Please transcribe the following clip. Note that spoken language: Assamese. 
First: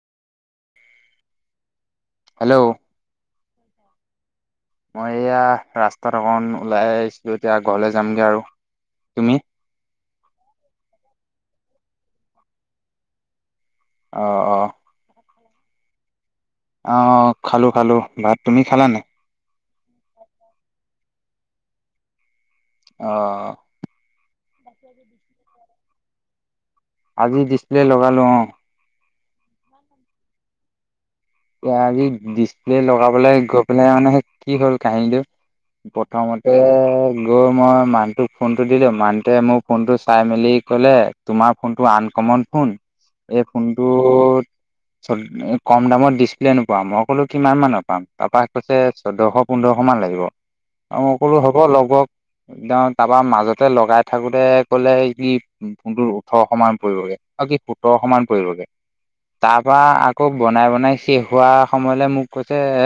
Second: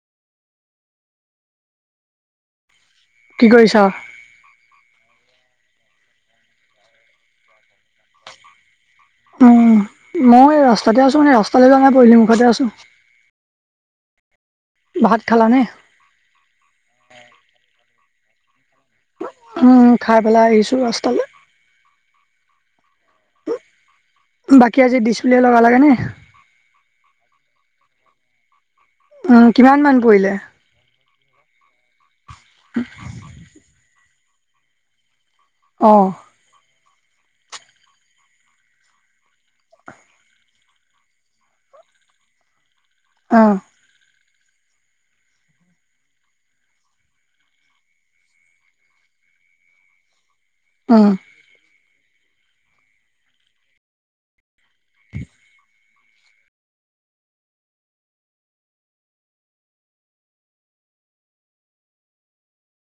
হেল্ল' কি কৰিছ মই এয়া ৰাস্তাত অকন ওলাই আহিছিলো এতিয়া ঘৰৰলৈৱ যামগৈ আৰু তুমি উম, মই এই ৰাস্তাতে আছো এ ৰাস্তালৈ যোৱা নাই পদূলি মুখতে আছো অ অ ভাত খালানে অ খালো খালো ভাত তুমি খালা নে উম খাই পেলাই আহিছো ৰাস্তালে অ বাকী আজি ডিছপ্লে লগা লাগেনে আজি ডিছপ্লে লগালো অ উম কিমান মান পৰিলে আজি ডিচপ্লে লগাবলৈ গৈ পেলাই মানে কি হল কাহিনীটো। অ', প্ৰথমতে। গৈ মই মানহটোক ফোনটো দিলোঁ মানুহটোৱে মোৰ ফোনটো চাই মেলি ক'লে তোমাৰ ফোনটো আন। কমন ফোন এই অ', ফোন টো কম দামত দিছে। নোপাম মই কলো কিমান মান নাপাম তাৰপৰা কৈছে চৈধ্শ পোন্ধৰশ মান লাগিব। আৰু উম। সকলো হব লগ একদম তাৰাপা মাজতে লগাই থাকোতে। কলে কি উ ফোনটোুৰ ওঠৰশান পৰিবগে আৰু কি সোতৰশান পৰিবগে। তাৰ পৰাা আকৌ বনাই বনাই শেষ হোৱা সময়লৈ মোক কৈছে এ।